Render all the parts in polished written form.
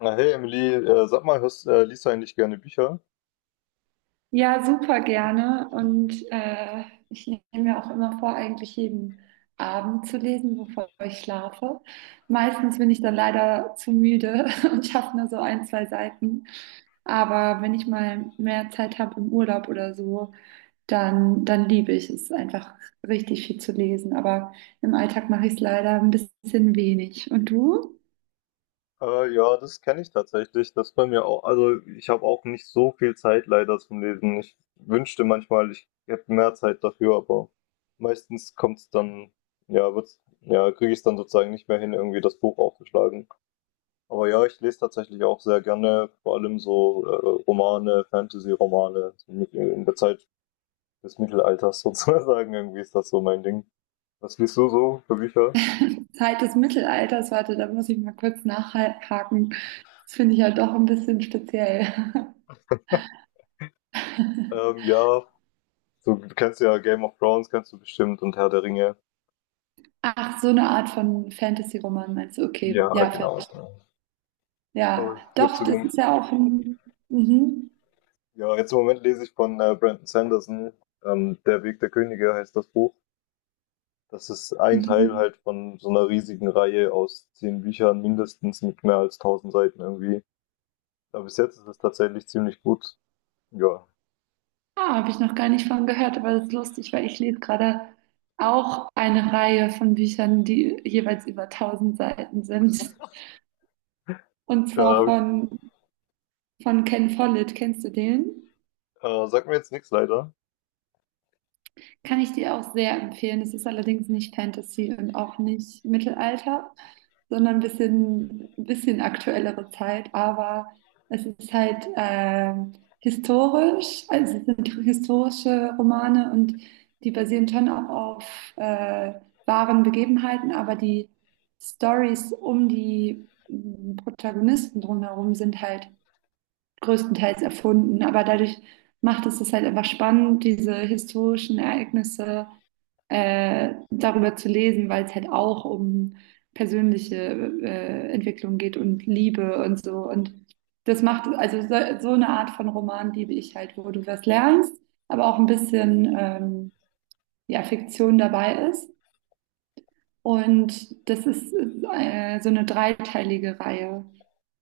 Na hey Emily, sag mal, liest du eigentlich gerne Bücher? Ja, super gerne. Ich nehme mir auch immer vor, eigentlich jeden Abend zu lesen, bevor ich schlafe. Meistens bin ich dann leider zu müde und schaffe nur so ein, zwei Seiten. Aber wenn ich mal mehr Zeit habe im Urlaub oder so, dann liebe ich es einfach richtig viel zu lesen. Aber im Alltag mache ich es leider ein bisschen wenig. Und du? Ja, Das kenne ich tatsächlich. Das bei mir auch. Also ich habe auch nicht so viel Zeit leider zum Lesen. Ich wünschte manchmal, ich hätte mehr Zeit dafür, aber meistens kommt's dann, ja, wird's, ja, kriege ich es dann sozusagen nicht mehr hin, irgendwie das Buch aufzuschlagen. Aber ja, ich lese tatsächlich auch sehr gerne, vor allem so Romane, Fantasy-Romane in der Zeit des Mittelalters sozusagen. Irgendwie ist das so mein Ding. Was liest du so für Bücher? Zeit des Mittelalters, warte, da muss ich mal kurz nachhaken. Das finde ich ja doch ein bisschen speziell. Ähm, ja, So, du kennst ja Game of Thrones, kennst du bestimmt, und Herr der Ringe. Ach, so eine Art von Fantasy-Roman meinst du? Okay, Ja, ja, genau. verstehe. Ja, Also jetzt doch, im, das Mom- ist ja auch ein. Mhm, ja, jetzt im Moment lese ich von Brandon Sanderson, Der Weg der Könige heißt das Buch. Das ist ein Teil mhm. halt von so einer riesigen Reihe aus 10 Büchern mindestens mit mehr als tausend Seiten irgendwie. Aber bis jetzt ist es tatsächlich ziemlich gut. Ja, Ah, habe ich noch gar nicht von gehört, aber das ist lustig, weil ich lese gerade auch eine Reihe von Büchern, die jeweils über 1000 Seiten sind. Und äh, zwar hab ich, von, von Ken Follett. Kennst du den? Sagt mir jetzt nichts leider. Kann ich dir auch sehr empfehlen. Es ist allerdings nicht Fantasy und auch nicht Mittelalter, sondern ein bisschen aktuellere Zeit. Aber es ist halt historisch, also es sind historische Romane und die basieren schon auch auf wahren Begebenheiten, aber die Stories um Protagonisten drumherum sind halt größtenteils erfunden. Aber dadurch macht es das halt einfach spannend, diese historischen Ereignisse darüber zu lesen, weil es halt auch um persönliche Entwicklung geht und Liebe und so. Und das macht, also so, so eine Art von Roman liebe ich halt, wo du was lernst, aber auch ein bisschen ja, Fiktion dabei ist. Und das ist so eine dreiteilige Reihe.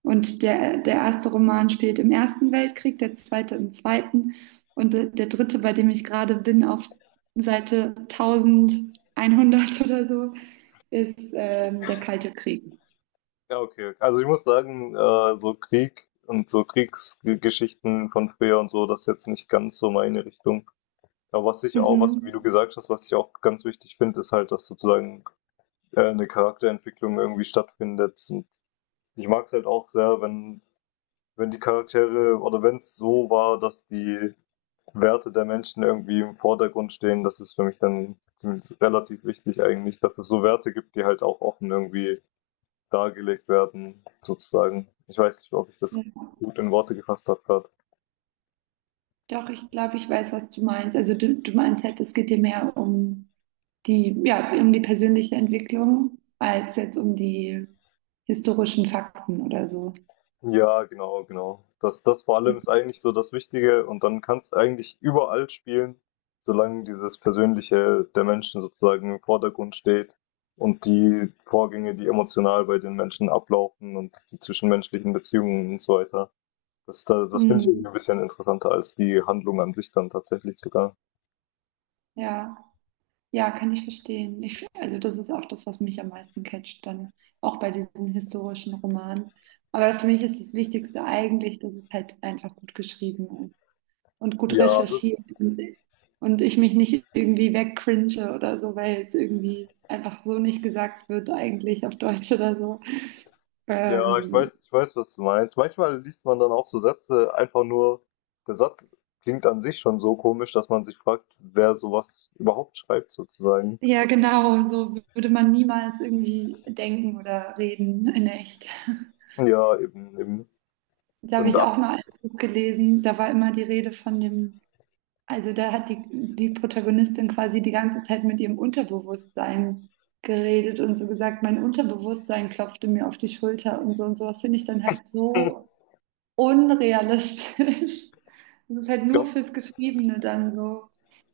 Und der erste Roman spielt im Ersten Weltkrieg, der zweite im Zweiten und der dritte, bei dem ich gerade bin, auf Seite 1100 oder so, ist der Kalte Krieg. Ja, okay. Also ich muss sagen, so Krieg und so Kriegsgeschichten von früher und so, das ist jetzt nicht ganz so meine Richtung. Aber was ich auch, was, wie du Mhm. gesagt hast, was ich auch ganz wichtig finde, ist halt, dass sozusagen eine Charakterentwicklung irgendwie stattfindet. Und ich mag es halt auch sehr, wenn die Charaktere oder wenn es so war, dass die Werte der Menschen irgendwie im Vordergrund stehen, das ist für mich dann relativ wichtig eigentlich, dass es so Werte gibt, die halt auch offen irgendwie dargelegt werden, sozusagen. Ich weiß nicht, ob ich das Ja. gut in Worte gefasst habe gerade. Doch, ich glaube, ich weiß, was du meinst. Also du meinst halt, es geht dir mehr um die, ja, um die persönliche Entwicklung als jetzt um die historischen Fakten oder so. Ja, genau, genau. Das vor allem ist eigentlich so das Wichtige und dann kannst du eigentlich überall spielen, solange dieses Persönliche der Menschen sozusagen im Vordergrund steht und die Vorgänge, die emotional bei den Menschen ablaufen und die zwischenmenschlichen Beziehungen und so weiter. Das finde ich irgendwie Mhm. ein bisschen interessanter als die Handlung an sich dann tatsächlich sogar. Ja, ja, kann ich verstehen. Ich, also das ist auch das, was mich am meisten catcht, dann auch bei diesen historischen Romanen. Aber für mich ist das Wichtigste eigentlich, dass es halt einfach gut geschrieben ist und gut Ja, recherchiert und ich mich nicht irgendwie wegcringe oder so, weil es irgendwie einfach so nicht gesagt wird, eigentlich auf Deutsch oder so. Ähm, ich weiß, was du meinst. Manchmal liest man dann auch so Sätze einfach nur der Satz klingt an sich schon so komisch, dass man sich fragt, wer sowas überhaupt schreibt sozusagen. ja, genau, so würde man niemals irgendwie denken oder reden in echt. Ja, eben, eben. Da habe Und ich da auch mal ein Buch gelesen, da war immer die Rede von dem, also da hat die Protagonistin quasi die ganze Zeit mit ihrem Unterbewusstsein geredet und so gesagt, mein Unterbewusstsein klopfte mir auf die Schulter und so und so. Sowas finde ich dann halt so unrealistisch. Das ist halt ich nur glaube fürs Geschriebene dann so,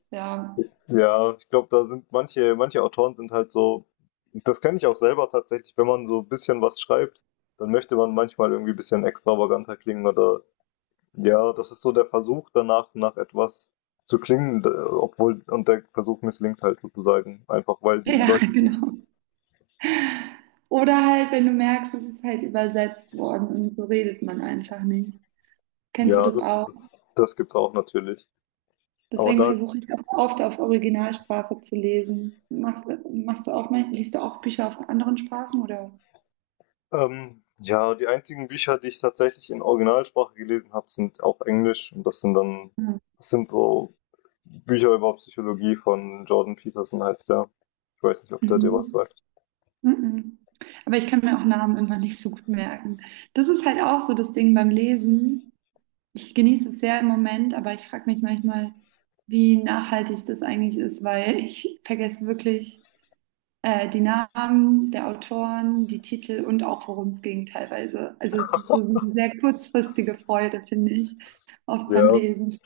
ja. ja, Ich glaube, da sind manche Autoren sind halt so, das kenne ich auch selber tatsächlich, wenn man so 'n bisschen was schreibt, dann möchte man manchmal irgendwie ein bisschen extravaganter klingen oder. Ja, das ist so der Versuch danach, nach etwas zu klingen, und der Versuch misslingt halt sozusagen. Einfach weil die Ja, Leute, die es- genau. Oder halt, wenn du merkst, es ist halt übersetzt worden und so redet man einfach nicht. Kennst du ja, das das, auch? das gibt's auch natürlich. Aber Deswegen da, versuche ich auch oft auf Originalsprache zu lesen. Machst du auch, liest du auch Bücher auf anderen Sprachen oder? ähm, ja, die einzigen Bücher, die ich tatsächlich in Originalsprache gelesen habe, sind auch Englisch. Und Mhm. das sind so Bücher über Psychologie von Jordan Peterson heißt der. Ich weiß nicht, ob der dir was Mhm. sagt. Mhm. Aber ich kann mir auch Namen immer nicht so gut merken. Das ist halt auch so das Ding beim Lesen. Ich genieße es sehr im Moment, aber ich frage mich manchmal, wie nachhaltig das eigentlich ist, weil ich vergesse wirklich. Die Namen der Autoren, die Titel und auch worum es ging teilweise. Also es ist so eine sehr kurzfristige Freude, finde ich, oft beim Ja, Lesen.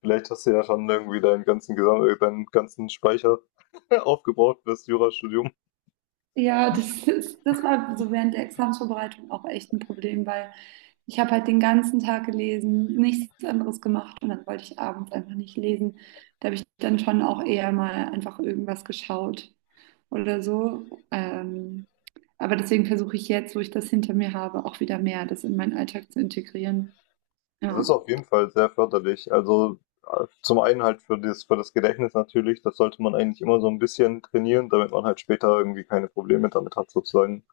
vielleicht hast du ja schon irgendwie deinen ganzen, Gesam deinen ganzen Speicher aufgebraucht fürs Jurastudium. Ja, das war so während der Examsvorbereitung auch echt ein Problem, weil ich habe halt den ganzen Tag gelesen, nichts anderes gemacht und dann wollte ich abends einfach nicht lesen. Da habe ich dann schon auch eher mal einfach irgendwas geschaut oder so. Aber deswegen versuche ich jetzt, wo ich das hinter mir habe, auch wieder mehr das in meinen Alltag zu integrieren. Das Ja. ist auf jeden Fall sehr förderlich. Also zum einen halt für für das Gedächtnis natürlich, das sollte man eigentlich immer so ein bisschen trainieren, damit man halt später irgendwie keine Probleme damit hat sozusagen.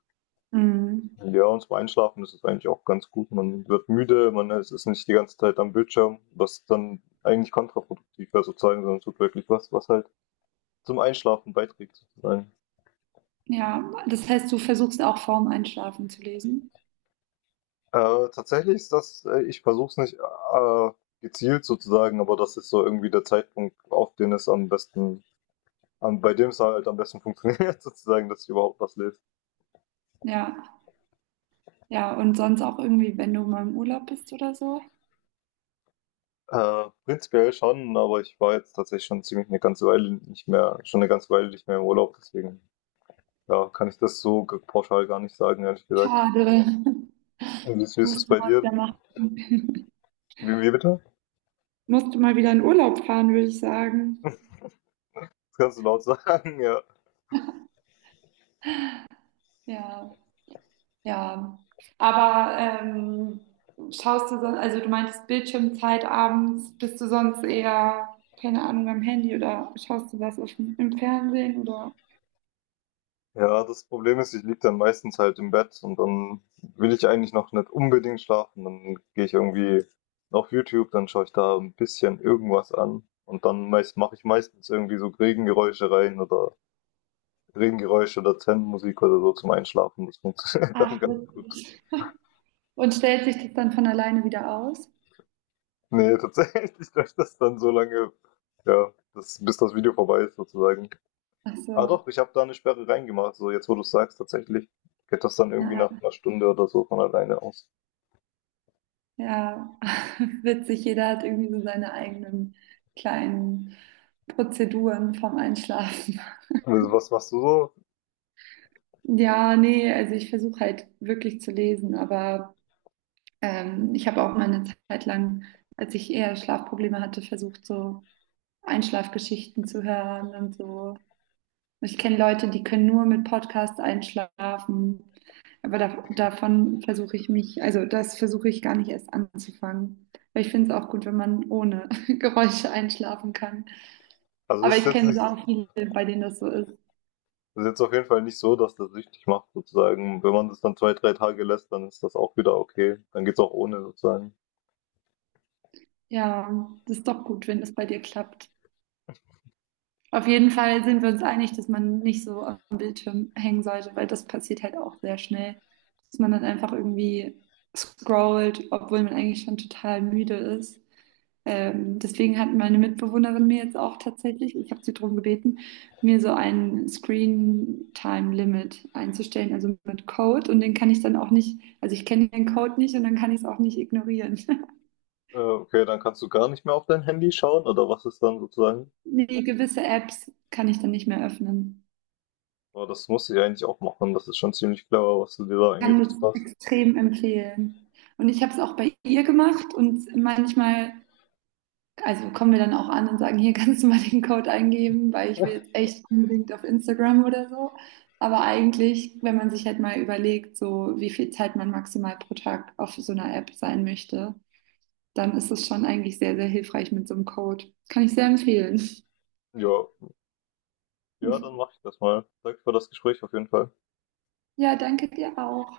Mhm. Ja, und zum Einschlafen ist es eigentlich auch ganz gut. Man wird müde, man ist nicht die ganze Zeit am Bildschirm, was dann eigentlich kontraproduktiv wäre sozusagen, sondern tut wirklich was, was halt zum Einschlafen beiträgt sozusagen. Ja, das heißt, du versuchst auch vorm Einschlafen zu lesen. Tatsächlich ich versuche es nicht äh, gezielt sozusagen, aber das ist so irgendwie der Zeitpunkt, auf den es am besten. Bei dem es halt am besten funktioniert, sozusagen, dass ich überhaupt was lese. Ja, ja, und sonst auch irgendwie, wenn du mal im Urlaub bist oder so. Prinzipiell schon, aber ich war jetzt tatsächlich schon eine ganze Weile nicht mehr im Urlaub, deswegen ja, kann ich das so g- pauschal gar nicht sagen, ehrlich gesagt. Schade. Und wie ist es Musst du bei mal dir? wieder machen. Wie bitte? Musste mal wieder in Urlaub fahren, würde ich sagen. Das kannst du laut sagen, ja. Ja, ja. Aber schaust du sonst, also du meintest Bildschirmzeit abends, bist du sonst eher, keine Ahnung, am Handy oder schaust du was auf dem, im Fernsehen oder? Ja, das Problem ist, ich liege dann meistens halt im Bett und dann will ich eigentlich noch nicht unbedingt schlafen. Dann gehe ich irgendwie auf YouTube, dann schaue ich da ein bisschen irgendwas an und dann mache ich meistens irgendwie so Regengeräusche oder Zen-Musik oder so zum Einschlafen. Das funktioniert dann Ach, ganz gut. witzig. Und stellt sich das dann von alleine wieder aus? Nee, tatsächlich läuft das dann so lange, ja, das, bis das Video vorbei ist sozusagen. Ach Ah so, doch, ich habe da eine Sperre reingemacht. So jetzt, wo du es sagst, tatsächlich geht das dann irgendwie nach ah, einer Stunde oder so von alleine aus. ja, witzig. Jeder hat irgendwie so seine eigenen kleinen Prozeduren vom Einschlafen. Also, was machst du so? Ja, nee, also ich versuche halt wirklich zu lesen, aber ich habe auch mal eine Zeit lang, als ich eher Schlafprobleme hatte, versucht, so Einschlafgeschichten zu hören und so. Ich kenne Leute, die können nur mit Podcasts einschlafen. Aber davon versuche ich mich, also das versuche ich gar nicht erst anzufangen. Weil ich finde es auch gut, wenn man ohne Geräusche einschlafen kann. Also Aber es ist ich jetzt kenne nicht, auch viele, bei denen das so ist. Das ist jetzt auf jeden Fall nicht so, dass das süchtig macht sozusagen. Wenn man das dann zwei, drei Tage lässt, dann ist das auch wieder okay. Dann geht's auch ohne sozusagen. Ja, das ist doch gut, wenn das bei dir klappt. Auf jeden Fall sind wir uns einig, dass man nicht so am Bildschirm hängen sollte, weil das passiert halt auch sehr schnell, dass man dann einfach irgendwie scrollt, obwohl man eigentlich schon total müde ist. Deswegen hat meine Mitbewohnerin mir jetzt auch tatsächlich, ich habe sie darum gebeten, mir so ein Screen-Time-Limit einzustellen, also mit Code. Und den kann ich dann auch nicht, also ich kenne den Code nicht und dann kann ich es auch nicht ignorieren. Okay, dann kannst du gar nicht mehr auf dein Handy schauen oder was ist dann sozusagen? Nee, gewisse Apps kann ich dann nicht mehr öffnen. Aber das musste ich eigentlich auch machen. Das ist schon ziemlich clever, was du dir da Kann es eingerichtet hast. extrem empfehlen. Und ich habe es auch bei ihr gemacht und manchmal, also kommen wir dann auch an und sagen, hier kannst du mal den Code eingeben, weil ich will jetzt echt unbedingt auf Instagram oder so. Aber eigentlich, wenn man sich halt mal überlegt, so wie viel Zeit man maximal pro Tag auf so einer App sein möchte, dann ist es schon eigentlich sehr, sehr hilfreich mit so einem Code. Kann ich sehr empfehlen. Ja, ja, dann mache ich das mal. Danke für das Gespräch auf jeden Fall. Ja, danke dir auch.